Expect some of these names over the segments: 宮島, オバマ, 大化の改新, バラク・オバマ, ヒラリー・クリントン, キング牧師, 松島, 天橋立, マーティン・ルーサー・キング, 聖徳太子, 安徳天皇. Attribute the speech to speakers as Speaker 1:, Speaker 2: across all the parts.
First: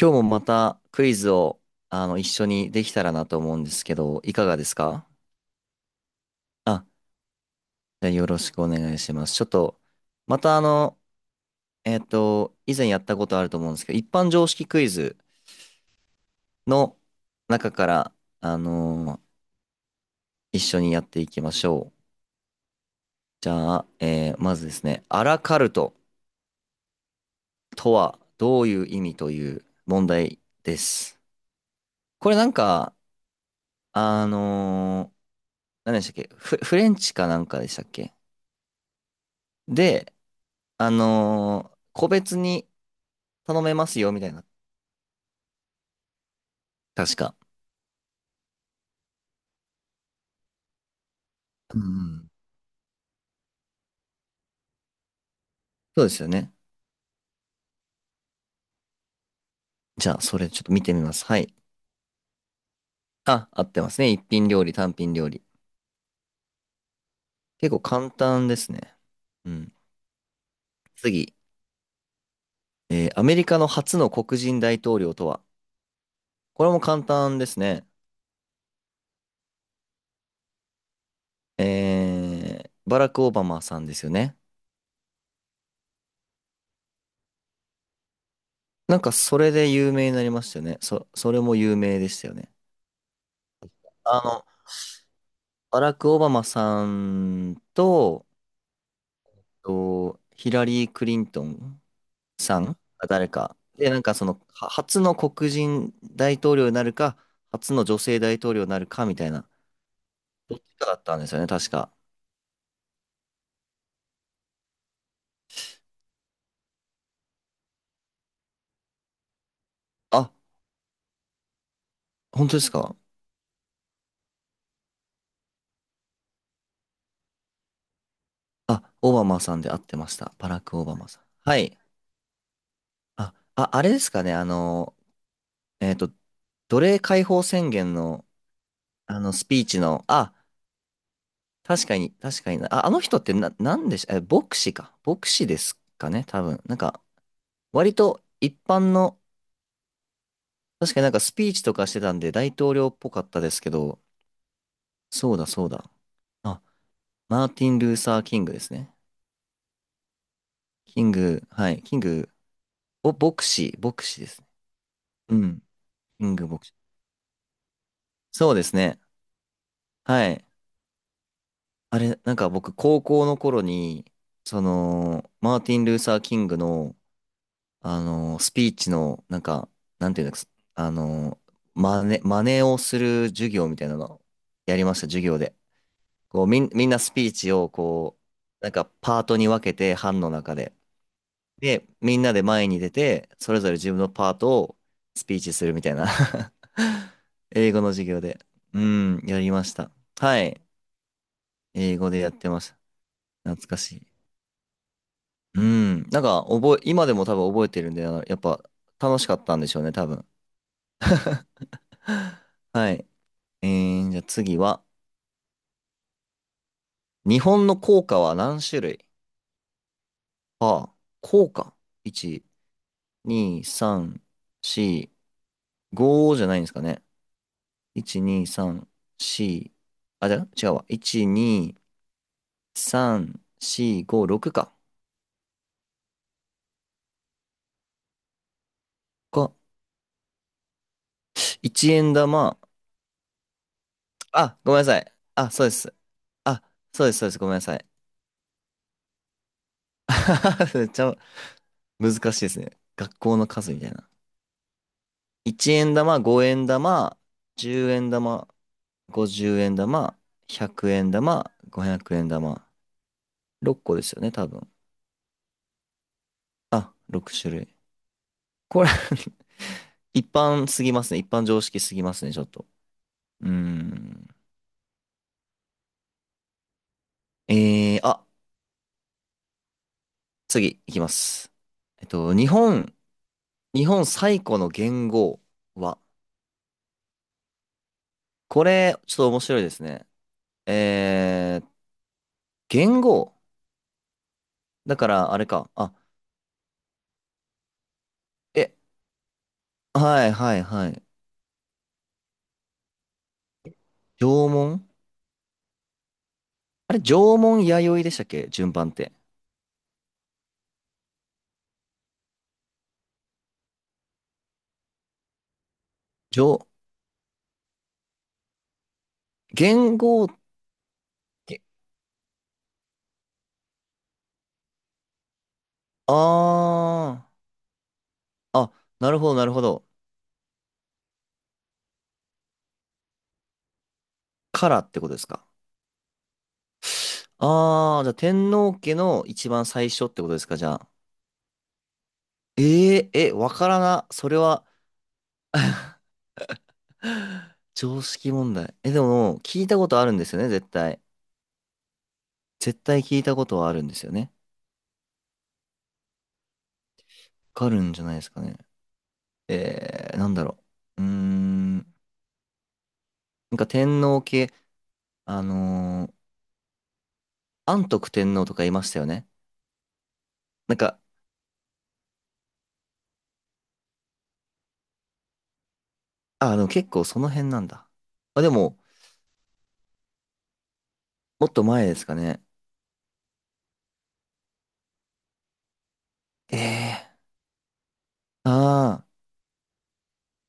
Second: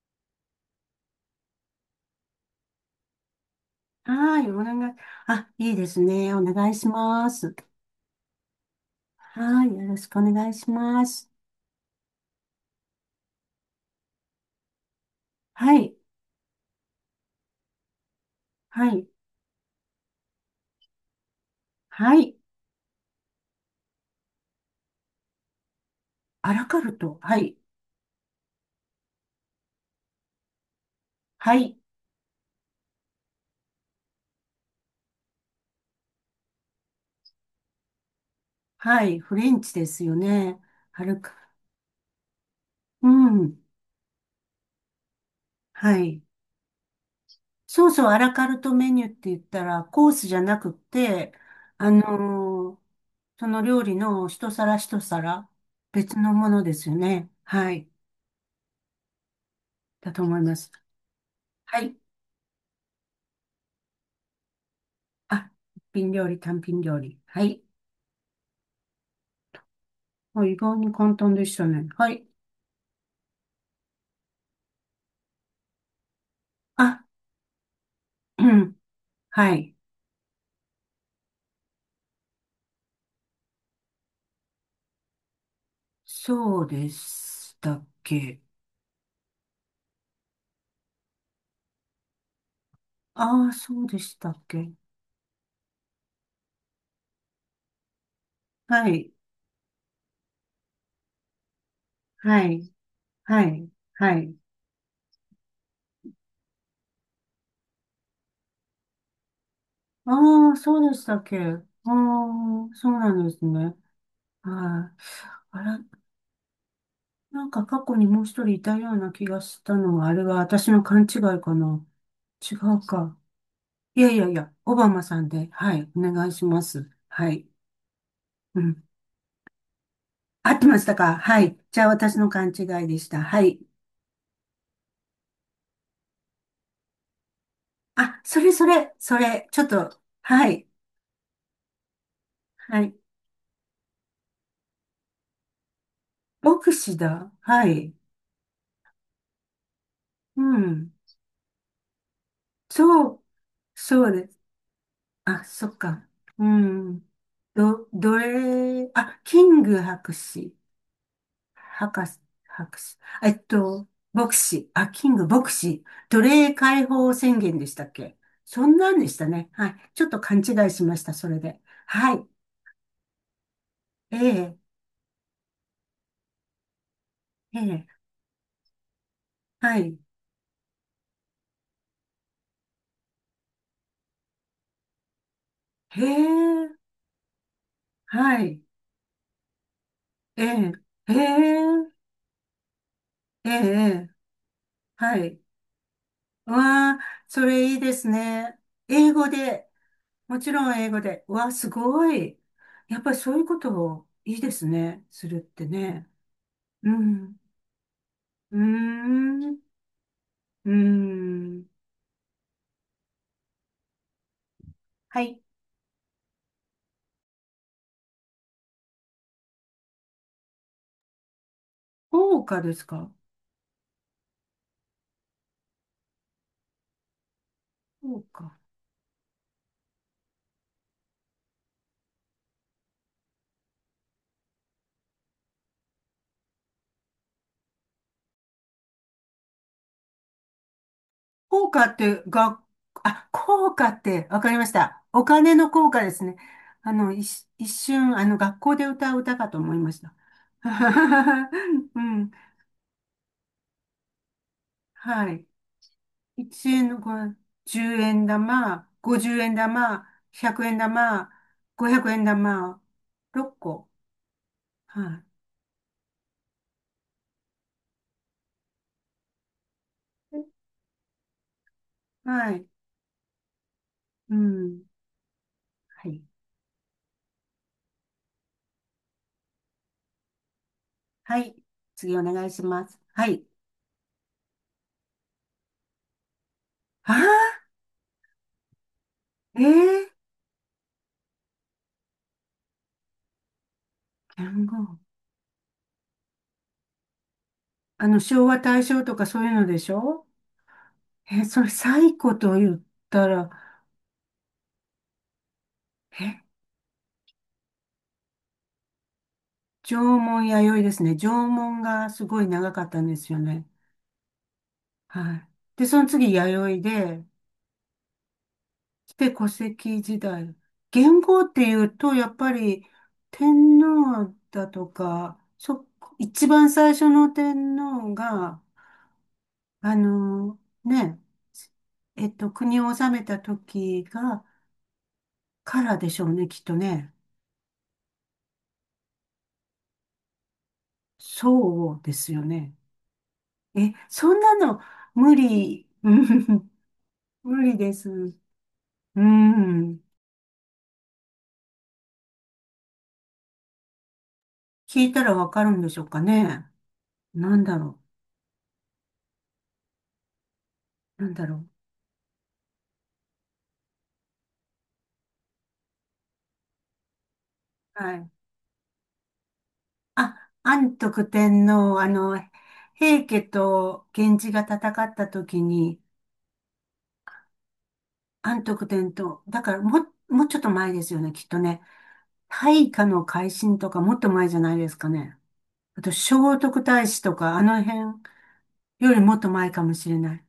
Speaker 1: 今日もまたクイズを一緒にできたらなと思うんですけど、い
Speaker 2: は
Speaker 1: か
Speaker 2: い、お
Speaker 1: がです
Speaker 2: 願い。
Speaker 1: か？
Speaker 2: あ、いいですね。お願い
Speaker 1: あ、
Speaker 2: します。
Speaker 1: じゃあよろしくお願いします。ちょっ
Speaker 2: はい、
Speaker 1: と、
Speaker 2: よろしくお
Speaker 1: ま
Speaker 2: 願い
Speaker 1: た
Speaker 2: します。
Speaker 1: 以前やったことあると思うんですけど、一般常識クイズ
Speaker 2: はい、
Speaker 1: の中から、あ
Speaker 2: はい、
Speaker 1: のー一緒にやっていきましょう。
Speaker 2: はい。
Speaker 1: じゃあ、まずですね、アラカルト
Speaker 2: アラカルト。はい、
Speaker 1: とはどういう意味という問題です。
Speaker 2: はい、
Speaker 1: これなんか、あのー何でしたっけ？フレンチかなんかでしたっけ？
Speaker 2: はい。フレンチです
Speaker 1: で、
Speaker 2: よね。アラカ、
Speaker 1: 個別に
Speaker 2: うん、
Speaker 1: 頼めますよ、みたいな。
Speaker 2: はい。
Speaker 1: 確か。
Speaker 2: そうそう、アラカルトメニューって言ったら、コースじゃなくって、
Speaker 1: うんう
Speaker 2: あ
Speaker 1: ん。
Speaker 2: のーその料理の一皿一皿、
Speaker 1: そうで
Speaker 2: 別
Speaker 1: すよ
Speaker 2: のも
Speaker 1: ね。
Speaker 2: のですよね。はい、
Speaker 1: じ
Speaker 2: だ
Speaker 1: ゃあ、
Speaker 2: と思
Speaker 1: そ
Speaker 2: い
Speaker 1: れ
Speaker 2: ま
Speaker 1: ちょっ
Speaker 2: す。
Speaker 1: と見てみます。はい。
Speaker 2: はい。
Speaker 1: あ、合ってますね。一品料理、単品料理。
Speaker 2: あ、一品料理、単品料理。はい。
Speaker 1: 結構簡単ですね。うん。
Speaker 2: あ、意外に簡
Speaker 1: 次。
Speaker 2: 単でしたね。はい。
Speaker 1: アメリカの初の黒人大統領とは？これも
Speaker 2: あ、
Speaker 1: 簡単ですね。
Speaker 2: うん。はい。
Speaker 1: バラク・オバマさんですよね。
Speaker 2: そうでしたっけ。
Speaker 1: なんか、それで有名になりましたよね。それも有名でしたよね。
Speaker 2: ああ、そうでし
Speaker 1: あ
Speaker 2: たっ
Speaker 1: の、
Speaker 2: け。
Speaker 1: バラク・オバマさんと、
Speaker 2: はい。
Speaker 1: ヒラリー・クリントン
Speaker 2: は
Speaker 1: さんん
Speaker 2: い。
Speaker 1: が誰
Speaker 2: は
Speaker 1: か。
Speaker 2: い。
Speaker 1: で、なんか
Speaker 2: はい。
Speaker 1: は初の黒人大統領になるか、初の女性大統領になるかみたいな、
Speaker 2: ああ、
Speaker 1: どっち
Speaker 2: そ
Speaker 1: か
Speaker 2: うで
Speaker 1: だっ
Speaker 2: した
Speaker 1: たん
Speaker 2: っ
Speaker 1: です
Speaker 2: け。
Speaker 1: よね、
Speaker 2: あ
Speaker 1: 確か。
Speaker 2: あ、そうなんですね。はい。あら、なんか過去にもう一人いたような気がしたのは、あれ
Speaker 1: あ、
Speaker 2: は私の勘違いかな。
Speaker 1: 本
Speaker 2: 違
Speaker 1: 当です
Speaker 2: う
Speaker 1: か？
Speaker 2: か。いやいやいや、オバマさんで。はい。お願いします。はい。うん、
Speaker 1: あ、オバマさんで合ってました。バ
Speaker 2: 合っ
Speaker 1: ラ
Speaker 2: てま
Speaker 1: ク・オ
Speaker 2: した
Speaker 1: バマ
Speaker 2: か？
Speaker 1: さん。
Speaker 2: は
Speaker 1: は
Speaker 2: い。
Speaker 1: い。
Speaker 2: じゃあ私の勘違いでした。
Speaker 1: あ、
Speaker 2: はい。
Speaker 1: あ、あれですかね、えっと、奴隷解放宣言
Speaker 2: あ、
Speaker 1: の、
Speaker 2: それそれ、そ
Speaker 1: ス
Speaker 2: れ、ち
Speaker 1: ピ
Speaker 2: ょ
Speaker 1: ー
Speaker 2: っ
Speaker 1: チ
Speaker 2: と、
Speaker 1: の、
Speaker 2: はい。
Speaker 1: 確かに、確かにな。
Speaker 2: は
Speaker 1: あ、あ
Speaker 2: い。
Speaker 1: の人ってな、なんでし、え、牧師か。牧師ですかね、多分。
Speaker 2: 牧
Speaker 1: なん
Speaker 2: 師
Speaker 1: か、
Speaker 2: だ。はい。
Speaker 1: 割と一般の、
Speaker 2: うん。
Speaker 1: 確かになんかスピーチとかしてたんで大統領っ
Speaker 2: そ
Speaker 1: ぽか
Speaker 2: う、
Speaker 1: ったですけど、
Speaker 2: そうです。
Speaker 1: そう
Speaker 2: あ、
Speaker 1: だ
Speaker 2: そ
Speaker 1: そう
Speaker 2: っ
Speaker 1: だ。
Speaker 2: か。う
Speaker 1: あ、
Speaker 2: ん。
Speaker 1: マーティン・ルー
Speaker 2: ど
Speaker 1: サー・キングです
Speaker 2: れ、
Speaker 1: ね。
Speaker 2: あ、キング博士。
Speaker 1: キング、はい、キン
Speaker 2: 博士、
Speaker 1: グ、
Speaker 2: 博士。
Speaker 1: 牧師、牧師で
Speaker 2: 牧
Speaker 1: すね。
Speaker 2: 師。あ、キング
Speaker 1: う
Speaker 2: 牧
Speaker 1: ん、
Speaker 2: 師。奴
Speaker 1: キング
Speaker 2: 隷
Speaker 1: 牧師。
Speaker 2: 解放宣言でしたっけ？
Speaker 1: そうで
Speaker 2: そ
Speaker 1: す
Speaker 2: んな
Speaker 1: ね。
Speaker 2: んでしたね。はい。ちょっと
Speaker 1: は
Speaker 2: 勘
Speaker 1: い。
Speaker 2: 違いしました、それで。
Speaker 1: あ
Speaker 2: は
Speaker 1: れ、
Speaker 2: い。
Speaker 1: なんか僕、高校の頃に、
Speaker 2: ええ、
Speaker 1: マーティン・ルーサー・キングの、
Speaker 2: ええ、
Speaker 1: スピーチの、なんか、
Speaker 2: はい。
Speaker 1: なんていうんですか、真似をする授業みたいなの、やりました、授業で。
Speaker 2: へえ、
Speaker 1: みんなスピーチをこ
Speaker 2: はい。
Speaker 1: う、なんかパートに分けて、班の
Speaker 2: え
Speaker 1: 中
Speaker 2: え、
Speaker 1: で。
Speaker 2: へ
Speaker 1: で、
Speaker 2: え、
Speaker 1: みんなで前に出て、
Speaker 2: え
Speaker 1: それぞれ自分の
Speaker 2: え、
Speaker 1: パートを
Speaker 2: は
Speaker 1: スピ
Speaker 2: い。
Speaker 1: ーチするみたいな
Speaker 2: わあ、それ
Speaker 1: 英
Speaker 2: いい
Speaker 1: 語の
Speaker 2: で
Speaker 1: 授
Speaker 2: す
Speaker 1: 業で。
Speaker 2: ね。
Speaker 1: う
Speaker 2: 英
Speaker 1: ん、
Speaker 2: 語
Speaker 1: やりま
Speaker 2: で、
Speaker 1: した。
Speaker 2: も
Speaker 1: は
Speaker 2: ち
Speaker 1: い。
Speaker 2: ろん英語で。わあ、す
Speaker 1: 英語
Speaker 2: ご
Speaker 1: でやっ
Speaker 2: い。
Speaker 1: てました。
Speaker 2: やっぱりそういうこ
Speaker 1: 懐
Speaker 2: と
Speaker 1: かしい。
Speaker 2: をいいですね。するっ
Speaker 1: う
Speaker 2: て
Speaker 1: ん。
Speaker 2: ね。
Speaker 1: なんか、
Speaker 2: う
Speaker 1: 今でも多
Speaker 2: ん。
Speaker 1: 分覚えてるんで、あのやっ
Speaker 2: うー
Speaker 1: ぱ楽しかったん
Speaker 2: ん。
Speaker 1: でしょうね、多分。
Speaker 2: うーん。
Speaker 1: はい。じゃあ次は、
Speaker 2: はい。
Speaker 1: 日本の硬貨は何種類？ああ、硬貨。い
Speaker 2: 豪
Speaker 1: ち
Speaker 2: 華ですか？
Speaker 1: 2、3、4、5じゃないんですかね。1、
Speaker 2: 豪
Speaker 1: 2、
Speaker 2: 華。
Speaker 1: 3、4、あ、じゃあ違うわ。1、2、3、4、5、6か。か、
Speaker 2: 効果
Speaker 1: 1
Speaker 2: っ
Speaker 1: 円
Speaker 2: て、
Speaker 1: 玉。
Speaker 2: が、あ、効果って、わかり
Speaker 1: あ、
Speaker 2: まし
Speaker 1: ごめんなさ
Speaker 2: た。
Speaker 1: い。
Speaker 2: お
Speaker 1: あ、
Speaker 2: 金
Speaker 1: そう
Speaker 2: の
Speaker 1: で
Speaker 2: 効
Speaker 1: す。
Speaker 2: 果ですね。
Speaker 1: あ、
Speaker 2: あ
Speaker 1: そう
Speaker 2: の、
Speaker 1: です、そうです。ごめんな
Speaker 2: 一
Speaker 1: さい。
Speaker 2: 瞬、学校で歌う歌かと思いました。
Speaker 1: めっちゃ
Speaker 2: う
Speaker 1: 難
Speaker 2: ん。
Speaker 1: しいですね。学校の数みたいな。
Speaker 2: はい。
Speaker 1: 1円玉、5円
Speaker 2: 1円のこ
Speaker 1: 玉、
Speaker 2: う
Speaker 1: 10
Speaker 2: 10
Speaker 1: 円
Speaker 2: 円
Speaker 1: 玉、
Speaker 2: 玉、50円
Speaker 1: 50円
Speaker 2: 玉、
Speaker 1: 玉、
Speaker 2: 100円
Speaker 1: 100円
Speaker 2: 玉、
Speaker 1: 玉、500
Speaker 2: 500円
Speaker 1: 円玉。
Speaker 2: 玉、6
Speaker 1: 6
Speaker 2: 個。
Speaker 1: 個ですよね、多分。
Speaker 2: は
Speaker 1: あ、6種類。これ 一
Speaker 2: い。
Speaker 1: 般すぎますね。一般常識すぎますね、ちょっ
Speaker 2: はい。
Speaker 1: と。うーん。
Speaker 2: うん。はい。
Speaker 1: えー、あ、次いきま
Speaker 2: は
Speaker 1: す。
Speaker 2: い。
Speaker 1: えっ
Speaker 2: 次お
Speaker 1: と、
Speaker 2: 願
Speaker 1: 日
Speaker 2: いしま
Speaker 1: 本、
Speaker 2: す。はい。
Speaker 1: 日本最古の元号は？
Speaker 2: ああ、
Speaker 1: これ、ちょっと面白
Speaker 2: え
Speaker 1: い
Speaker 2: え
Speaker 1: ですね。
Speaker 2: ー、
Speaker 1: えー、元号
Speaker 2: 言語
Speaker 1: だから、あれか。
Speaker 2: 昭和、
Speaker 1: え、
Speaker 2: 大正とかそういうのでしょ？
Speaker 1: はいはいはい。
Speaker 2: え、それ、最古と言ったら、
Speaker 1: 縄文
Speaker 2: え、
Speaker 1: 縄文弥生でしたっけ順番って？
Speaker 2: 縄文弥生ですね。縄文がすごい長かったんですよね。はい。で、その次、
Speaker 1: 縄、
Speaker 2: 弥生で、古
Speaker 1: 元
Speaker 2: 籍時
Speaker 1: 号っ
Speaker 2: 代。元号っ
Speaker 1: て、
Speaker 2: ていうと、やっぱり、天皇だとか、
Speaker 1: あ
Speaker 2: 一番最初の天皇
Speaker 1: ー、
Speaker 2: が、
Speaker 1: あ、なるほどなるほど。
Speaker 2: ね、国を治めた時が、
Speaker 1: からってことですか？
Speaker 2: からでしょうね、きっとね。
Speaker 1: ああ、じゃあ天皇家の一番最初ってことですか、じゃあ？
Speaker 2: そうですよね。
Speaker 1: えええ、わから
Speaker 2: え、
Speaker 1: な。そ
Speaker 2: そ
Speaker 1: れ
Speaker 2: んな
Speaker 1: は
Speaker 2: の無理、うん、 無理で
Speaker 1: 常
Speaker 2: す。
Speaker 1: 識問
Speaker 2: う
Speaker 1: 題。え、でも、聞いたこ
Speaker 2: ん。
Speaker 1: とあるんですよね、絶対。絶対聞いたことはあるんですよね。
Speaker 2: 聞いたらわかるんでしょうかね。
Speaker 1: わ
Speaker 2: なん
Speaker 1: か
Speaker 2: だ
Speaker 1: るん
Speaker 2: ろ
Speaker 1: じゃないですかね。なんだろう。うー
Speaker 2: う、なんだろう。
Speaker 1: ん。なんか天皇家、あのー安徳
Speaker 2: はい。
Speaker 1: 天皇とかいましたよね。
Speaker 2: あ、
Speaker 1: なん
Speaker 2: 安
Speaker 1: か、
Speaker 2: 徳天皇、あの、平家と源氏が戦った時に、
Speaker 1: あ、でも結構その辺なんだ。あ、で
Speaker 2: 安
Speaker 1: も、
Speaker 2: 徳天皇、だからもう、もうちょっと前ですよね、き
Speaker 1: も
Speaker 2: っ
Speaker 1: っ
Speaker 2: と
Speaker 1: と
Speaker 2: ね。
Speaker 1: 前ですかね。
Speaker 2: 大化の改新とかもっと前じゃないですかね。あと、聖徳
Speaker 1: え
Speaker 2: 太子とか、あの辺
Speaker 1: ー、ああ、
Speaker 2: よりもっと前かもしれない。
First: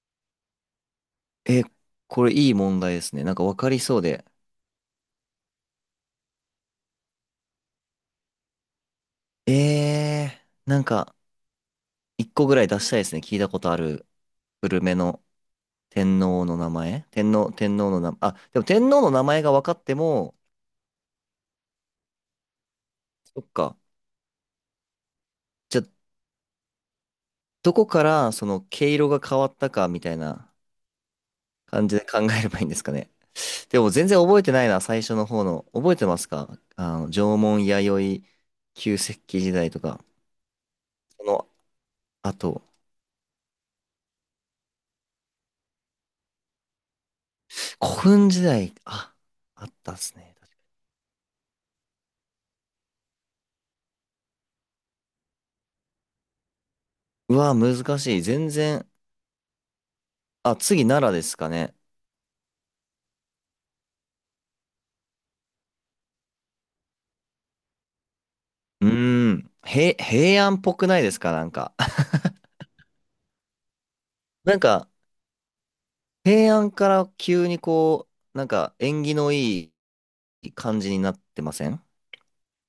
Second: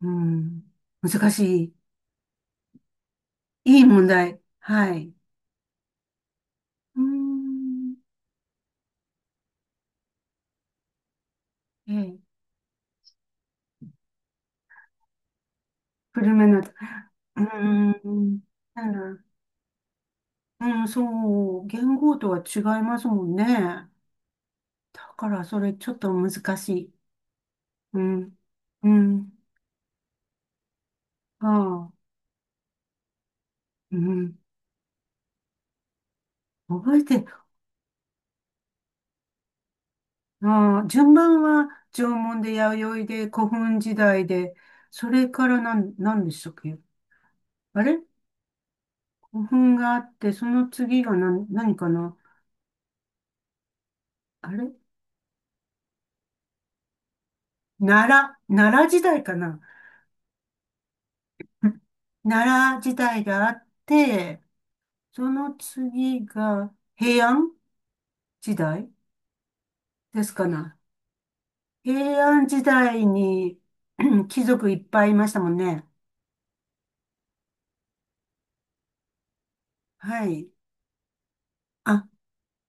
Speaker 2: うん。難し
Speaker 1: え、
Speaker 2: い。
Speaker 1: これいい問題ですね。なんかわか
Speaker 2: い
Speaker 1: り
Speaker 2: い
Speaker 1: そう
Speaker 2: 問
Speaker 1: で。
Speaker 2: 題。はい。うーん。
Speaker 1: ええー、なんか、
Speaker 2: え
Speaker 1: 一
Speaker 2: え。
Speaker 1: 個ぐらい出したいですね。聞いたことある、古めの天
Speaker 2: 古
Speaker 1: 皇
Speaker 2: め
Speaker 1: の
Speaker 2: の、う
Speaker 1: 名前、
Speaker 2: ー
Speaker 1: 天皇の名前、あ、
Speaker 2: ん。
Speaker 1: でも天
Speaker 2: な
Speaker 1: 皇の
Speaker 2: ら、
Speaker 1: 名前が分かっても、
Speaker 2: うん、そう。元号とは違いますもん
Speaker 1: そっか。
Speaker 2: ね。だから、それ
Speaker 1: じゃあ、
Speaker 2: ちょっと難しい。
Speaker 1: どこ
Speaker 2: う
Speaker 1: から
Speaker 2: ん。
Speaker 1: その毛
Speaker 2: う
Speaker 1: 色が
Speaker 2: ん。
Speaker 1: 変わったかみたいな
Speaker 2: あ
Speaker 1: 感じで
Speaker 2: あ。
Speaker 1: 考えればいいんですかね。でも
Speaker 2: う
Speaker 1: 全然
Speaker 2: ん。
Speaker 1: 覚えてないな、最初の方の。覚えてますか？
Speaker 2: 覚えて、
Speaker 1: 縄文弥生、旧石器時代とか、
Speaker 2: ああ、順
Speaker 1: そ
Speaker 2: 番
Speaker 1: の
Speaker 2: は縄文で
Speaker 1: 後、
Speaker 2: 弥生で古墳時代で、それからなん、何でしたっけ？あれ、
Speaker 1: 古墳時代、あ、
Speaker 2: 古
Speaker 1: あっ
Speaker 2: 墳
Speaker 1: た
Speaker 2: が
Speaker 1: っ
Speaker 2: あっ
Speaker 1: す
Speaker 2: て、
Speaker 1: ね。
Speaker 2: その次が何、何かな？あれ、
Speaker 1: うわ、難
Speaker 2: 奈
Speaker 1: しい。全
Speaker 2: 奈良
Speaker 1: 然、
Speaker 2: 時代かな？
Speaker 1: あ、次奈良ですかね。
Speaker 2: 奈良時代があって、その次が平安時
Speaker 1: う
Speaker 2: 代
Speaker 1: ーん。
Speaker 2: です
Speaker 1: 平
Speaker 2: か
Speaker 1: 安っぽ
Speaker 2: な。
Speaker 1: くないですかなんか？
Speaker 2: 平 安時代に 貴
Speaker 1: なん
Speaker 2: 族いっ
Speaker 1: か、
Speaker 2: ぱいいましたもんね。
Speaker 1: 平安から急にこう、なんか縁起のい
Speaker 2: はい。
Speaker 1: い感じになってません
Speaker 2: あ、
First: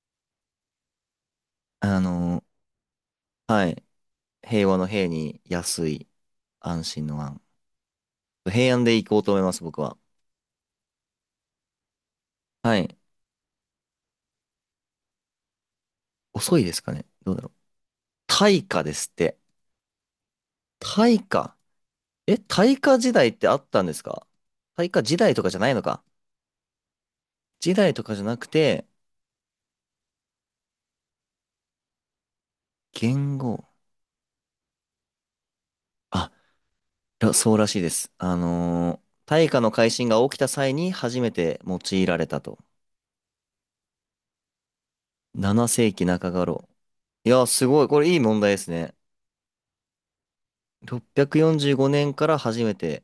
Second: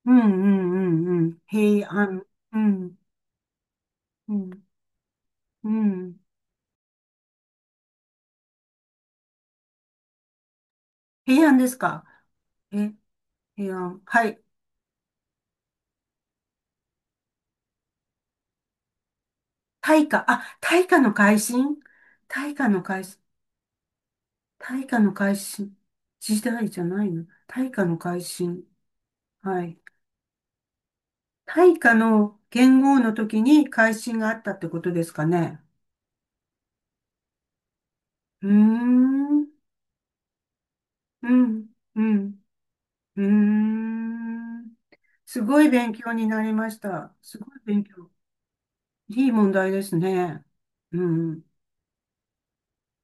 Speaker 2: うんうんうんうん。平
Speaker 1: あ
Speaker 2: 安。
Speaker 1: の、
Speaker 2: うん、
Speaker 1: はい。
Speaker 2: うん、
Speaker 1: 平和の平に
Speaker 2: う
Speaker 1: 安い、
Speaker 2: ん。
Speaker 1: 安心の安。平安で行こうと思います、僕は。
Speaker 2: 平安ですか。
Speaker 1: は
Speaker 2: え、
Speaker 1: い。
Speaker 2: 平安。はい。
Speaker 1: 遅いですかね、どうだろう。大化ですって。
Speaker 2: 大化。あ、大化の
Speaker 1: 大
Speaker 2: 改
Speaker 1: 化
Speaker 2: 新。大化
Speaker 1: 大
Speaker 2: の
Speaker 1: 化
Speaker 2: 改
Speaker 1: 時
Speaker 2: 新。
Speaker 1: 代ってあったんですか？
Speaker 2: 大
Speaker 1: 大
Speaker 2: 化
Speaker 1: 化
Speaker 2: の
Speaker 1: 時代
Speaker 2: 改
Speaker 1: とかじゃな
Speaker 2: 新。
Speaker 1: いのか。
Speaker 2: 時代じゃないの。大
Speaker 1: 時
Speaker 2: 化
Speaker 1: 代
Speaker 2: の
Speaker 1: とか
Speaker 2: 改
Speaker 1: じゃなく
Speaker 2: 新。
Speaker 1: て、
Speaker 2: はい。大化の元号の
Speaker 1: 元
Speaker 2: 時
Speaker 1: 号。
Speaker 2: に改新があったってことですかね。
Speaker 1: あらそうらしいです。
Speaker 2: うーん、うん、
Speaker 1: 大化の改新が起きた際に初めて用
Speaker 2: う
Speaker 1: いられ
Speaker 2: ん、
Speaker 1: たと。
Speaker 2: うーん。すご
Speaker 1: 7
Speaker 2: い
Speaker 1: 世
Speaker 2: 勉
Speaker 1: 紀
Speaker 2: 強に
Speaker 1: 中
Speaker 2: なり
Speaker 1: 頃。
Speaker 2: ました。
Speaker 1: い
Speaker 2: す
Speaker 1: や、
Speaker 2: ごい
Speaker 1: すご
Speaker 2: 勉
Speaker 1: い。これ
Speaker 2: 強。
Speaker 1: いい問題ですね。
Speaker 2: いい問題ですね。うん。
Speaker 1: 645年から初めて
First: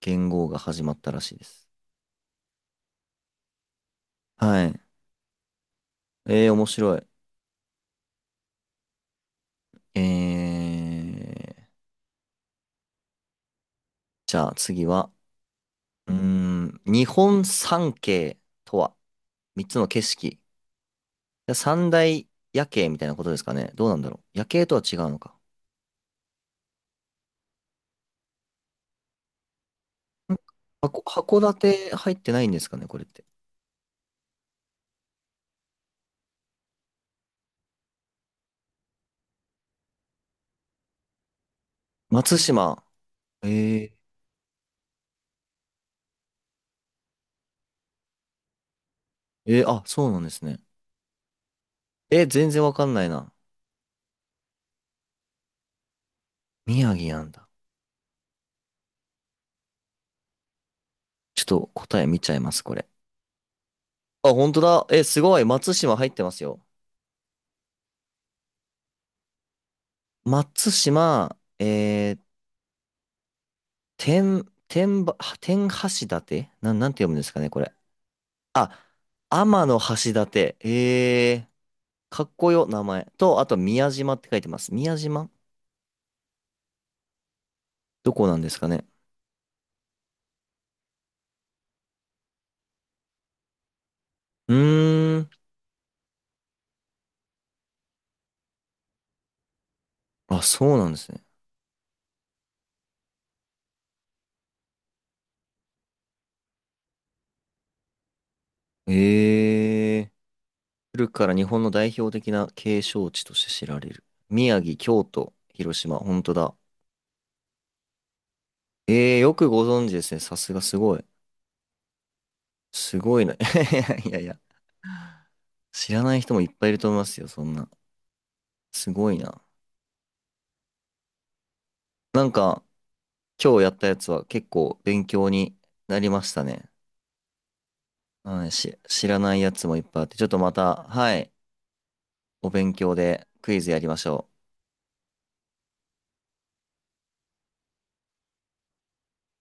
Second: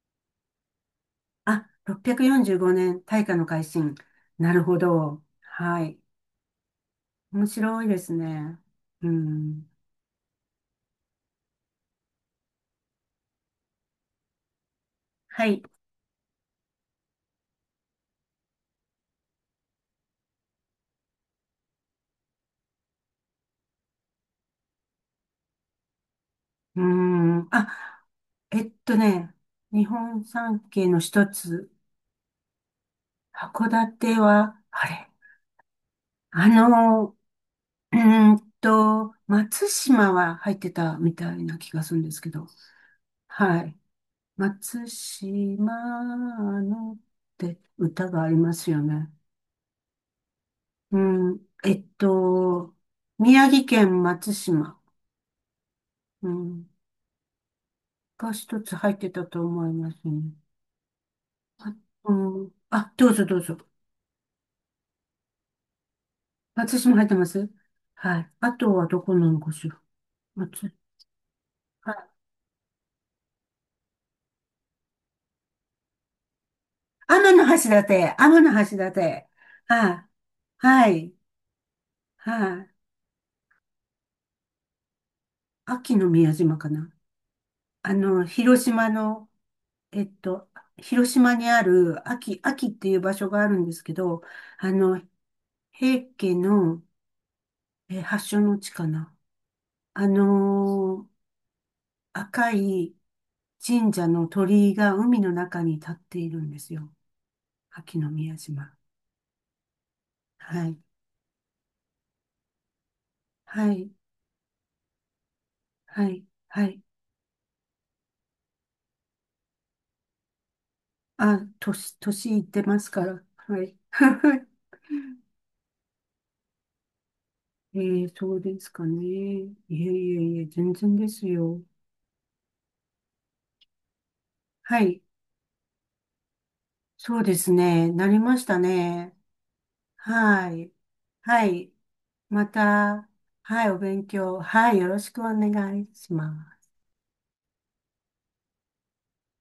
Speaker 1: 元号が始まったらしいで
Speaker 2: あ、
Speaker 1: す。
Speaker 2: 645年、大化の改新。なる
Speaker 1: は
Speaker 2: ほ
Speaker 1: い。
Speaker 2: ど。はい。
Speaker 1: 面白い。
Speaker 2: 面白いですね。うん。
Speaker 1: えー、じゃあ次は、
Speaker 2: はい。
Speaker 1: 日本三景とは？3つの景色。三大夜景みたいなことですかね。どうなんだろう。夜景とは違うのか。
Speaker 2: うーん。あ、えっとね、日本
Speaker 1: ん
Speaker 2: 三景の
Speaker 1: 箱、
Speaker 2: 一
Speaker 1: 函
Speaker 2: つ、
Speaker 1: 館入ってないんですかね、これって。
Speaker 2: 函館は、あれあの、うーんと、松島は入ってたみたいな気がするんですけ
Speaker 1: 松
Speaker 2: ど、
Speaker 1: 島。
Speaker 2: はい。
Speaker 1: え
Speaker 2: 松島のって歌がありますよね。
Speaker 1: あ、そうなんですね。
Speaker 2: うん、
Speaker 1: 全然わかんないな。
Speaker 2: 宮城県松島、うん、
Speaker 1: 宮城なんだ。
Speaker 2: が一つ入ってたと思いますね。
Speaker 1: ちょっと
Speaker 2: あ、
Speaker 1: 答え
Speaker 2: う
Speaker 1: 見ちゃい
Speaker 2: ん、
Speaker 1: ます、これ。
Speaker 2: あ、どうぞどうぞ。
Speaker 1: あ、本当だ。すごい。松島入ってますよ。
Speaker 2: 松島入ってます。はい。あとはどこなのかしら。
Speaker 1: 松
Speaker 2: 松、
Speaker 1: 島、
Speaker 2: はい。
Speaker 1: 天橋立なんて読むん
Speaker 2: 天
Speaker 1: で
Speaker 2: 橋
Speaker 1: す
Speaker 2: 立、
Speaker 1: かね、これ。
Speaker 2: 天橋
Speaker 1: あ、
Speaker 2: 立。
Speaker 1: 天の
Speaker 2: はい。
Speaker 1: 橋立。
Speaker 2: はい。
Speaker 1: かっこ
Speaker 2: は
Speaker 1: よ、
Speaker 2: い。
Speaker 1: 名前。と、あと、宮島って書いてます。宮島
Speaker 2: 秋の宮島かな。あ
Speaker 1: ど
Speaker 2: の、
Speaker 1: こなんです
Speaker 2: 広
Speaker 1: かね。
Speaker 2: 島の、えっと、広島にある秋っていう場所があるんですけど、
Speaker 1: う
Speaker 2: あの、
Speaker 1: ーん。
Speaker 2: 平家の発祥の地かな。あ
Speaker 1: あ、そうなんで
Speaker 2: の
Speaker 1: す
Speaker 2: ー
Speaker 1: ね。
Speaker 2: 赤い神社の鳥居が海の中に立っているんですよ。秋の宮島。
Speaker 1: ええ、
Speaker 2: はい。
Speaker 1: 古くから日本の代表的な景勝地として知
Speaker 2: は
Speaker 1: られ
Speaker 2: い。
Speaker 1: る。宮城、京都、広島、
Speaker 2: は
Speaker 1: 本
Speaker 2: い。
Speaker 1: 当だ。
Speaker 2: はい。
Speaker 1: ええ、よくご存知ですね。さすがすごい。
Speaker 2: あ、年、年いってます
Speaker 1: す
Speaker 2: か
Speaker 1: ご
Speaker 2: ら。
Speaker 1: いな。
Speaker 2: はい。
Speaker 1: いやいや、知らない人もいっぱいいると思いますよ、そんな。
Speaker 2: えー、そうですか
Speaker 1: す
Speaker 2: ね。い
Speaker 1: ごいな。
Speaker 2: えいえいえ、全然ですよ。
Speaker 1: なんか、今日やったやつは結構
Speaker 2: はい。
Speaker 1: 勉強になりましたね。
Speaker 2: そうですね。なりまし
Speaker 1: はい、
Speaker 2: た
Speaker 1: 知
Speaker 2: ね。
Speaker 1: らないやつもいっぱいあって、ちょっと
Speaker 2: は
Speaker 1: ま
Speaker 2: い。
Speaker 1: た、はい、
Speaker 2: はい。ま
Speaker 1: お勉強
Speaker 2: た、
Speaker 1: でクイ
Speaker 2: は
Speaker 1: ズ
Speaker 2: い、
Speaker 1: や
Speaker 2: お
Speaker 1: りまし
Speaker 2: 勉
Speaker 1: ょう。
Speaker 2: 強。はい、よろしくお願いします。